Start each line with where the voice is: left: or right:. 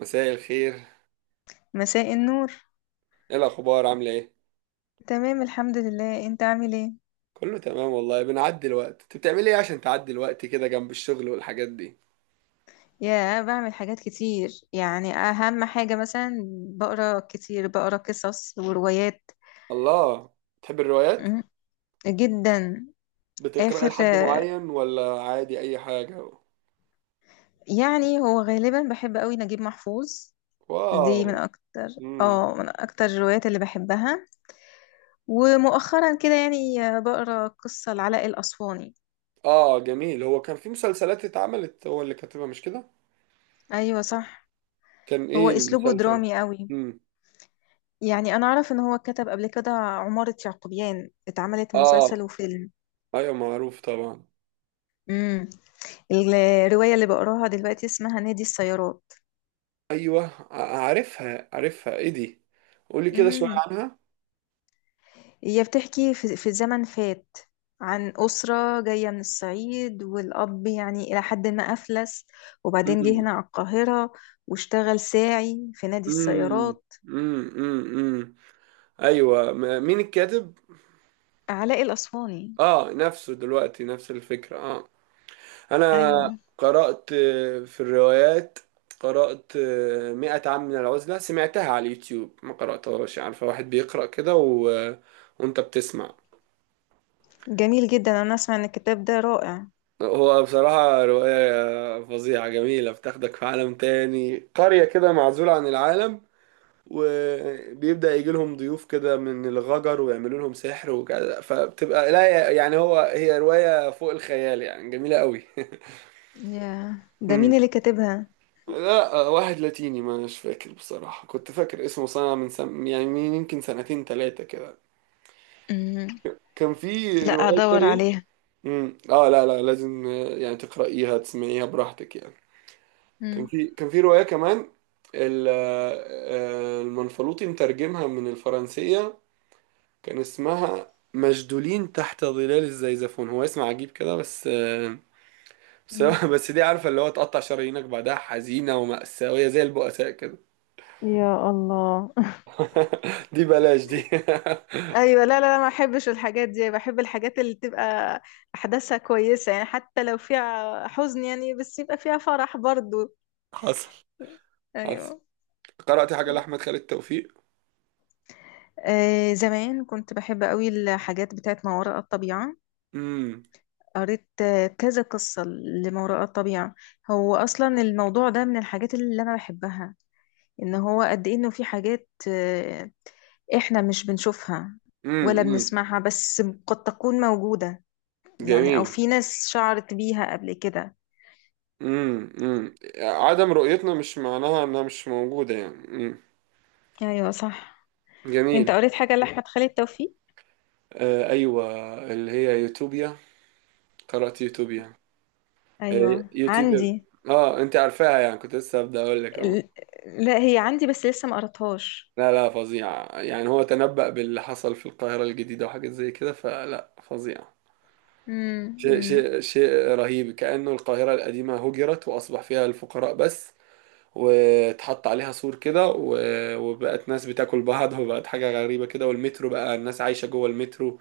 right: مساء الخير.
left: مساء النور.
right: ايه الاخبار، عامله ايه؟
left: تمام، الحمد لله. انت عامل ايه؟
right: كله تمام والله، بنعدي الوقت. انت بتعملي ايه عشان تعدي الوقت كده جنب الشغل والحاجات دي؟
left: يا بعمل حاجات كتير، يعني اهم حاجة مثلا بقرا كتير، بقرا قصص وروايات.
right: الله! بتحب الروايات؟
left: مم، جدا.
right: بتقراي
left: اخر
right: لحد معين ولا عادي اي حاجه؟
left: يعني هو غالبا بحب قوي نجيب محفوظ. دي
right: واو.
left: من اكتر
right: امم
left: اه من اكتر الروايات اللي بحبها. ومؤخرا كده يعني بقرا قصة لعلاء الاسواني.
right: اه، جميل. هو كان في مسلسلات اتعملت، هو اللي كاتبها مش كده؟
left: ايوه صح.
right: كان
left: هو
right: ايه
left: اسلوبه
right: المسلسل؟
left: درامي قوي.
right: امم
left: يعني انا اعرف ان هو كتب قبل كده عمارة يعقوبيان اتعملت مسلسل
right: اه،
left: وفيلم.
right: ايوه معروف طبعا.
left: امم. الرواية اللي بقراها دلوقتي اسمها نادي السيارات.
right: ايوه، عارفها ايه دي؟ قولي كده شويه
left: امم.
right: عنها.
left: هي بتحكي في زمن فات، عن أسرة جاية من الصعيد، والأب يعني إلى حد ما أفلس، وبعدين جه
right: امم
left: هنا على القاهرة واشتغل ساعي في نادي
right: امم
left: السيارات.
right: امم ايوه، مين الكاتب؟
left: علاء الأسواني.
right: اه، نفسه دلوقتي، نفس الفكره. اه انا
left: أيوة.
right: قرات في الروايات. قرات مئة عام من العزله، سمعتها على اليوتيوب ما قراتهاش. عارفه، واحد بيقرا كده وانت بتسمع.
left: جميل جدا، أنا أسمع إن الكتاب ده رائع.
right: هو بصراحه روايه فظيعه جميله، بتاخدك في عالم تاني، قريه كده معزوله عن العالم. وبيبدأ يجي لهم ضيوف كده من الغجر ويعملوا لهم سحر وكده، فبتبقى لا يعني هي رواية فوق الخيال يعني، جميلة قوي.
left: ياه، ده
right: مم.
left: مين اللي كاتبها؟
right: لا واحد لاتيني، ما مش فاكر بصراحة. كنت فاكر اسمه يعني من يمكن سنتين ثلاثة كده.
left: مم.
right: كان في
left: لا،
right: روايات
left: هدور
right: تانية.
left: عليها.
right: اه، لا لا، لازم يعني تقرأيها، تسمعيها براحتك يعني. كان
left: مم.
right: في كان في رواية كمان، المنفلوطي مترجمها من الفرنسية. كان اسمها مشدولين تحت ظلال الزيزفون، هو اسم عجيب كده بس. بس
left: مم.
right: بس دي عارفة اللي هو تقطع شرايينك بعدها، حزينة ومأساوية زي البؤساء كده.
left: يا الله.
right: دي بلاش دي.
left: ايوه، لا لا لا، ما احبش الحاجات دي، بحب الحاجات اللي تبقى احداثها كويسه، يعني حتى لو فيها حزن يعني، بس يبقى فيها فرح برضو.
right: حصل حصل.
left: ايوه.
right: قرأت حاجة
left: مم.
right: لأحمد خالد توفيق.
left: آه، زمان كنت بحب قوي الحاجات بتاعت ما وراء الطبيعه،
right: امم
left: قريت كذا قصه لما وراء الطبيعه. هو اصلا الموضوع ده من الحاجات اللي انا بحبها، ان هو قد ايه انه في حاجات احنا مش بنشوفها
right: امم
left: ولا
right: امم
left: بنسمعها، بس قد تكون موجودة، يعني او
right: جميل.
left: في ناس شعرت بيها قبل كده.
right: عدم رؤيتنا مش معناها انها مش موجودة يعني.
left: ايوه صح. انت
right: جميل.
left: قريت حاجة لأحمد خالد توفيق؟
right: آه، ايوه، اللي هي يوتوبيا. قرأت يوتوبيا. هي
left: ايوه،
right: يوتيوبر.
left: عندي.
right: اه، انت عارفاها، يعني كنت لسه هبدأ اقول لك. اه،
left: ال- لا، هي عندي بس لسه ما قريتهاش.
right: لا لا، فظيع يعني. هو تنبأ باللي حصل في القاهرة الجديدة وحاجات زي كده، فلا فظيع. شيء
left: امم.
right: شيء شيء رهيب، كأنه القاهرة القديمة هجرت وأصبح فيها الفقراء بس. واتحط عليها سور كده وبقت ناس بتاكل بعض. وبقت حاجة غريبة كده، والمترو بقى الناس عايشة جوه المترو.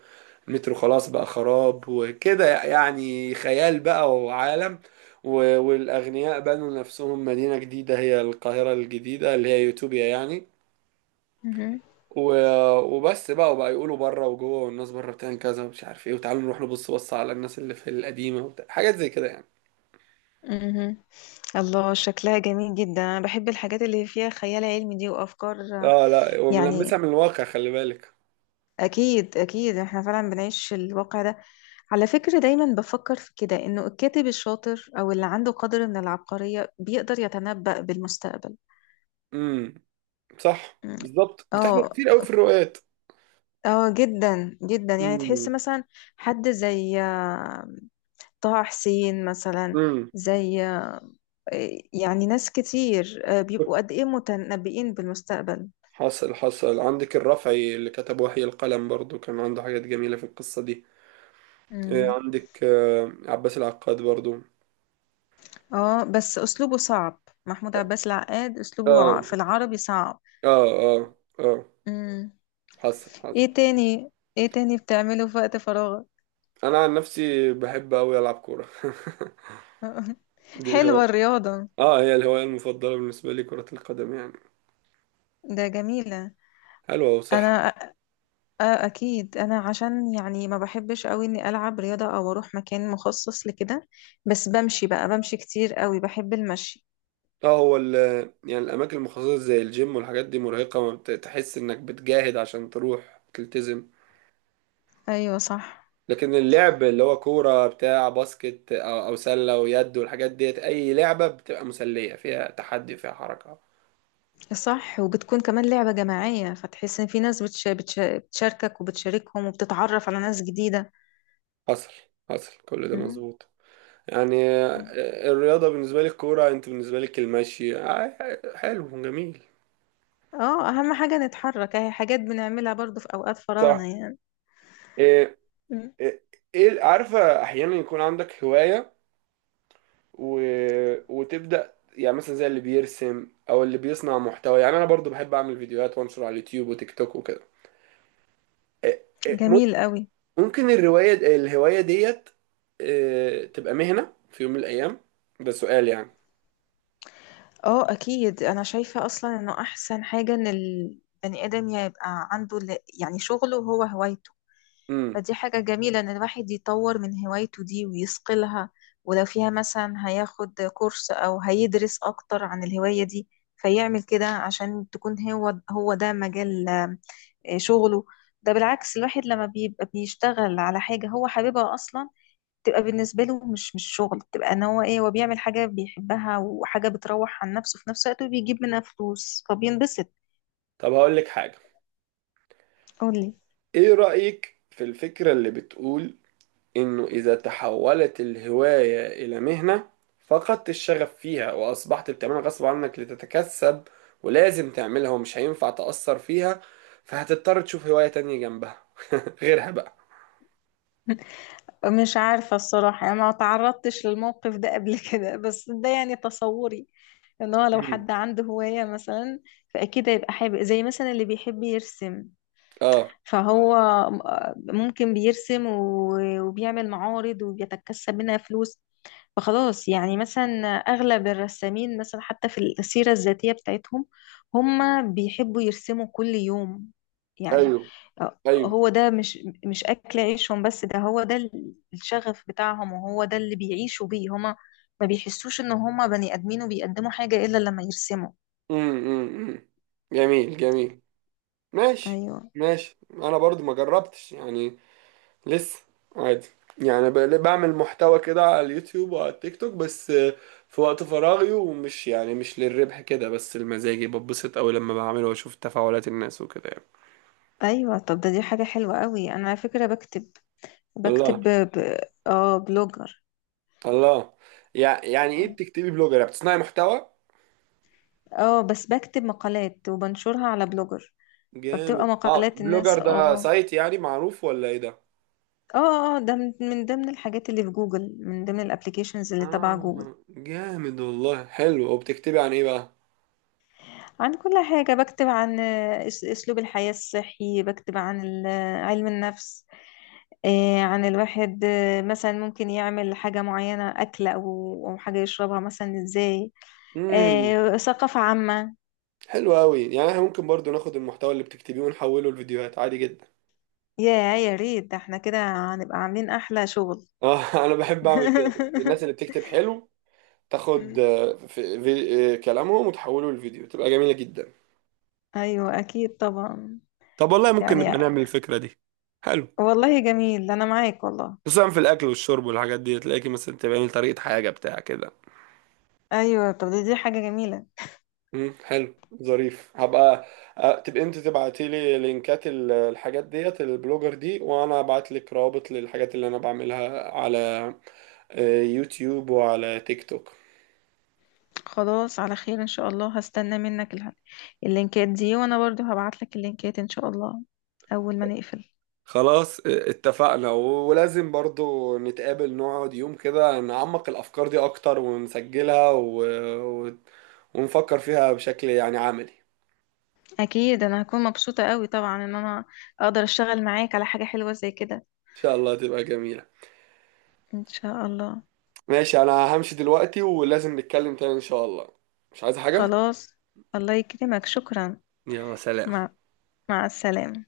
right: المترو خلاص بقى خراب وكده، يعني خيال بقى وعالم. والأغنياء بنوا نفسهم مدينة جديدة، هي القاهرة الجديدة اللي هي يوتوبيا يعني.
left: مهم.
right: وبس بقى، وبقى يقولوا بره وجوه، والناس بره بتعمل كذا ومش عارف ايه، وتعالوا نروح نبص على الناس اللي في القديمة وبتاع. حاجات زي كده يعني.
left: مهم. الله، شكلها جميل جدا، انا بحب الحاجات اللي فيها خيال علمي دي وافكار،
right: اه، لا وملمسها
left: يعني
right: من الواقع، خلي بالك.
left: أكيد أكيد إحنا فعلا بنعيش الواقع ده. على فكرة دايما بفكر في كده، إنه الكاتب الشاطر أو اللي عنده قدر من العبقرية بيقدر يتنبأ بالمستقبل.
right: امم صح
left: م.
right: بالظبط، بتحصل
left: اه.
right: كتير قوي في الروايات.
left: اه، جدا جدا، يعني تحس
right: امم.
left: مثلا حد زي طه حسين مثلا،
right: امم.
left: زي آه، يعني ناس كتير بيبقوا قد إيه متنبئين بالمستقبل.
right: حصل حصل. عندك الرافعي اللي كتب وحي القلم برضو، كان عنده حاجات جميلة في القصة دي.
left: مم.
right: عندك عباس العقاد برضو.
left: اه، بس أسلوبه صعب، محمود عباس العقاد أسلوبه
right: اه
left: في العربي صعب.
right: اه اه اه.
left: مم.
right: حصل حصل.
left: ايه تاني ايه تاني بتعمله في وقت فراغك؟
right: انا عن نفسي بحب اوي العب كورة. دي
left: حلوة
right: الهواية.
left: الرياضة.
right: اه، هي الهواية المفضلة بالنسبة لي، كرة القدم يعني.
left: ده جميلة.
right: حلوة وصحة.
left: انا أ- أ- اكيد انا عشان يعني ما بحبش قوي اني العب رياضة او اروح مكان مخصص لكده، بس بمشي بقى، بمشي كتير قوي، بحب المشي.
right: اه، هو يعني الأماكن المخصصة زي الجيم والحاجات دي مرهقة، ما تحس إنك بتجاهد عشان تروح تلتزم.
left: ايوه صح.
right: لكن اللعب اللي هو كورة بتاع باسكت أو سلة ويد والحاجات ديت، أي لعبة بتبقى مسلية، فيها تحدي فيها حركة.
left: صح، وبتكون كمان لعبة جماعية، فتحس ان في ناس بتشاركك وبتشاركهم وبتتعرف على ناس جديدة.
right: حصل حصل، كل ده
left: مم.
right: مظبوط. يعني الرياضة بالنسبة لي الكورة، أنت بالنسبة لك المشي. حلو جميل.
left: اه، اهم حاجة نتحرك، اهي حاجات بنعملها برضو في اوقات فراغنا
right: صح.
left: يعني.
right: إيه
left: مم.
right: إيه عارفة، أحيانا يكون عندك هواية و... وتبدأ، يعني مثلا زي اللي بيرسم أو اللي بيصنع محتوى. يعني أنا برضو بحب أعمل فيديوهات وأنشر على اليوتيوب وتيك توك وكده. إيه- إيه،
left: جميل قوي.
right: ممكن الهواية ديت تبقى مهنة في يوم من الأيام. ده سؤال يعني.
left: اه، اكيد انا شايفة اصلا انه احسن حاجة ان البني ادم يبقى عنده يعني شغله هو هوايته،
right: امم
left: فدي حاجة جميلة ان الواحد يطور من هوايته دي ويصقلها، ولو فيها مثلا هياخد كورس او هيدرس اكتر عن الهواية دي، فيعمل كده عشان تكون هو هو ده مجال شغله. ده بالعكس الواحد لما بيبقى بيشتغل على حاجة هو حاببها اصلا، تبقى بالنسبة له مش شغل، تبقى ان هو ايه، هو بيعمل حاجة بيحبها، وحاجة بتروح عن نفسه في نفس الوقت، وبيجيب منها فلوس فبينبسط.
right: طب هقول لك حاجة.
left: قولي.
right: ايه رأيك في الفكرة اللي بتقول انه اذا تحولت الهواية الى مهنة، فقدت الشغف فيها، واصبحت بتعملها غصب عنك لتتكسب، ولازم تعملها ومش هينفع تأثر فيها، فهتضطر تشوف هواية تانية جنبها. غيرها بقى.
left: مش عارفة الصراحة، يعني ما تعرضتش للموقف ده قبل كده، بس ده يعني تصوري ان هو لو
right: مم.
left: حد عنده هواية مثلا، فأكيد هيبقى حابب، زي مثلا اللي بيحب يرسم،
right: اه،
left: فهو ممكن بيرسم وبيعمل معارض وبيتكسب منها فلوس، فخلاص يعني مثلا أغلب الرسامين، مثلا حتى في السيرة الذاتية بتاعتهم، هما بيحبوا يرسموا كل يوم، يعني
right: ايوه ايوه.
left: هو ده مش أكل عيشهم، بس ده هو ده الشغف بتاعهم، وهو ده اللي بيعيشوا بيه هما، ما بيحسوش إن هما بني آدمين وبيقدموا حاجة إلا لما يرسموا.
right: امم، امم، أمم. جميل جميل. ماشي.
left: أيوه.
right: ماشي، انا برضو ما جربتش يعني، لسه. عادي. يعني بعمل محتوى كده على اليوتيوب وعلى التيك توك، بس في وقت فراغي، ومش يعني مش للربح كده، بس المزاجي. ببسط قوي لما بعمله واشوف تفاعلات الناس وكده يعني.
left: أيوه، طب ده دي حاجة حلوة قوي. أنا على فكرة بكتب،
right: الله.
left: بكتب ب... اه، بلوجر.
right: الله. يعني ايه بتكتبي بلوجر، يعني بتصنعي محتوى؟
left: اه، بس بكتب مقالات وبنشرها على بلوجر، فبتبقى
right: جامد. اه،
left: مقالات
right: بلوجر
left: الناس.
right: ده
left: اه
right: سايت يعني معروف ولا ايه ده؟
left: اه اه، ده من ضمن الحاجات اللي في جوجل، من ضمن الابليكيشنز اللي تبع جوجل.
right: اه، جامد والله. حلو، وبتكتبي عن ايه؟
left: عن كل حاجة، بكتب عن اسلوب الحياة الصحي، بكتب عن علم النفس، عن الواحد مثلا ممكن يعمل حاجة معينة، أكل أو حاجة يشربها مثلا إزاي،
right: بقى.
left: ثقافة عامة.
right: حلو قوي، يعني احنا ممكن برضو ناخد المحتوى اللي بتكتبيه ونحوله لفيديوهات عادي جدا.
left: يا يا ريت، ده احنا كده هنبقى عاملين أحلى شغل.
right: اه انا بحب اعمل كده. الناس اللي بتكتب حلو تاخد في في كلامهم وتحوله لفيديو، تبقى جميلة جدا.
left: أيوة أكيد طبعا.
right: طب والله ممكن
left: يعني
right: نبقى نعمل الفكرة دي. حلو.
left: والله جميل، انا معاك والله.
right: خصوصا في الاكل والشرب والحاجات دي، تلاقيكي مثلا تعملي طريقة حاجة بتاع كده.
left: ايوه، طب دي حاجه جميله.
right: حلو. ظريف. هبقى تبقى انت تبعتي لي لينكات الحاجات ديت البلوجر دي، وانا ابعت لك رابط للحاجات اللي انا بعملها على يوتيوب وعلى تيك توك.
left: خلاص، على خير ان شاء الله، هستنى منك اللينكات دي، وانا برضو هبعت لك اللينكات ان شاء الله اول ما نقفل.
right: خلاص اه، اتفقنا. ولازم برضو نتقابل، نقعد يوم كده نعمق الأفكار دي أكتر ونسجلها و... ونفكر فيها بشكل يعني عملي.
left: اكيد انا هكون مبسوطه قوي طبعا ان انا اقدر اشتغل معاك على حاجه حلوه زي كده.
right: إن شاء الله تبقى جميلة.
left: ان شاء الله.
right: ماشي، أنا همشي دلوقتي، ولازم نتكلم تاني إن شاء الله. مش عايز حاجة؟
left: خلاص، الله يكرمك، شكرا.
right: يلا سلام.
left: مع مع السلامه.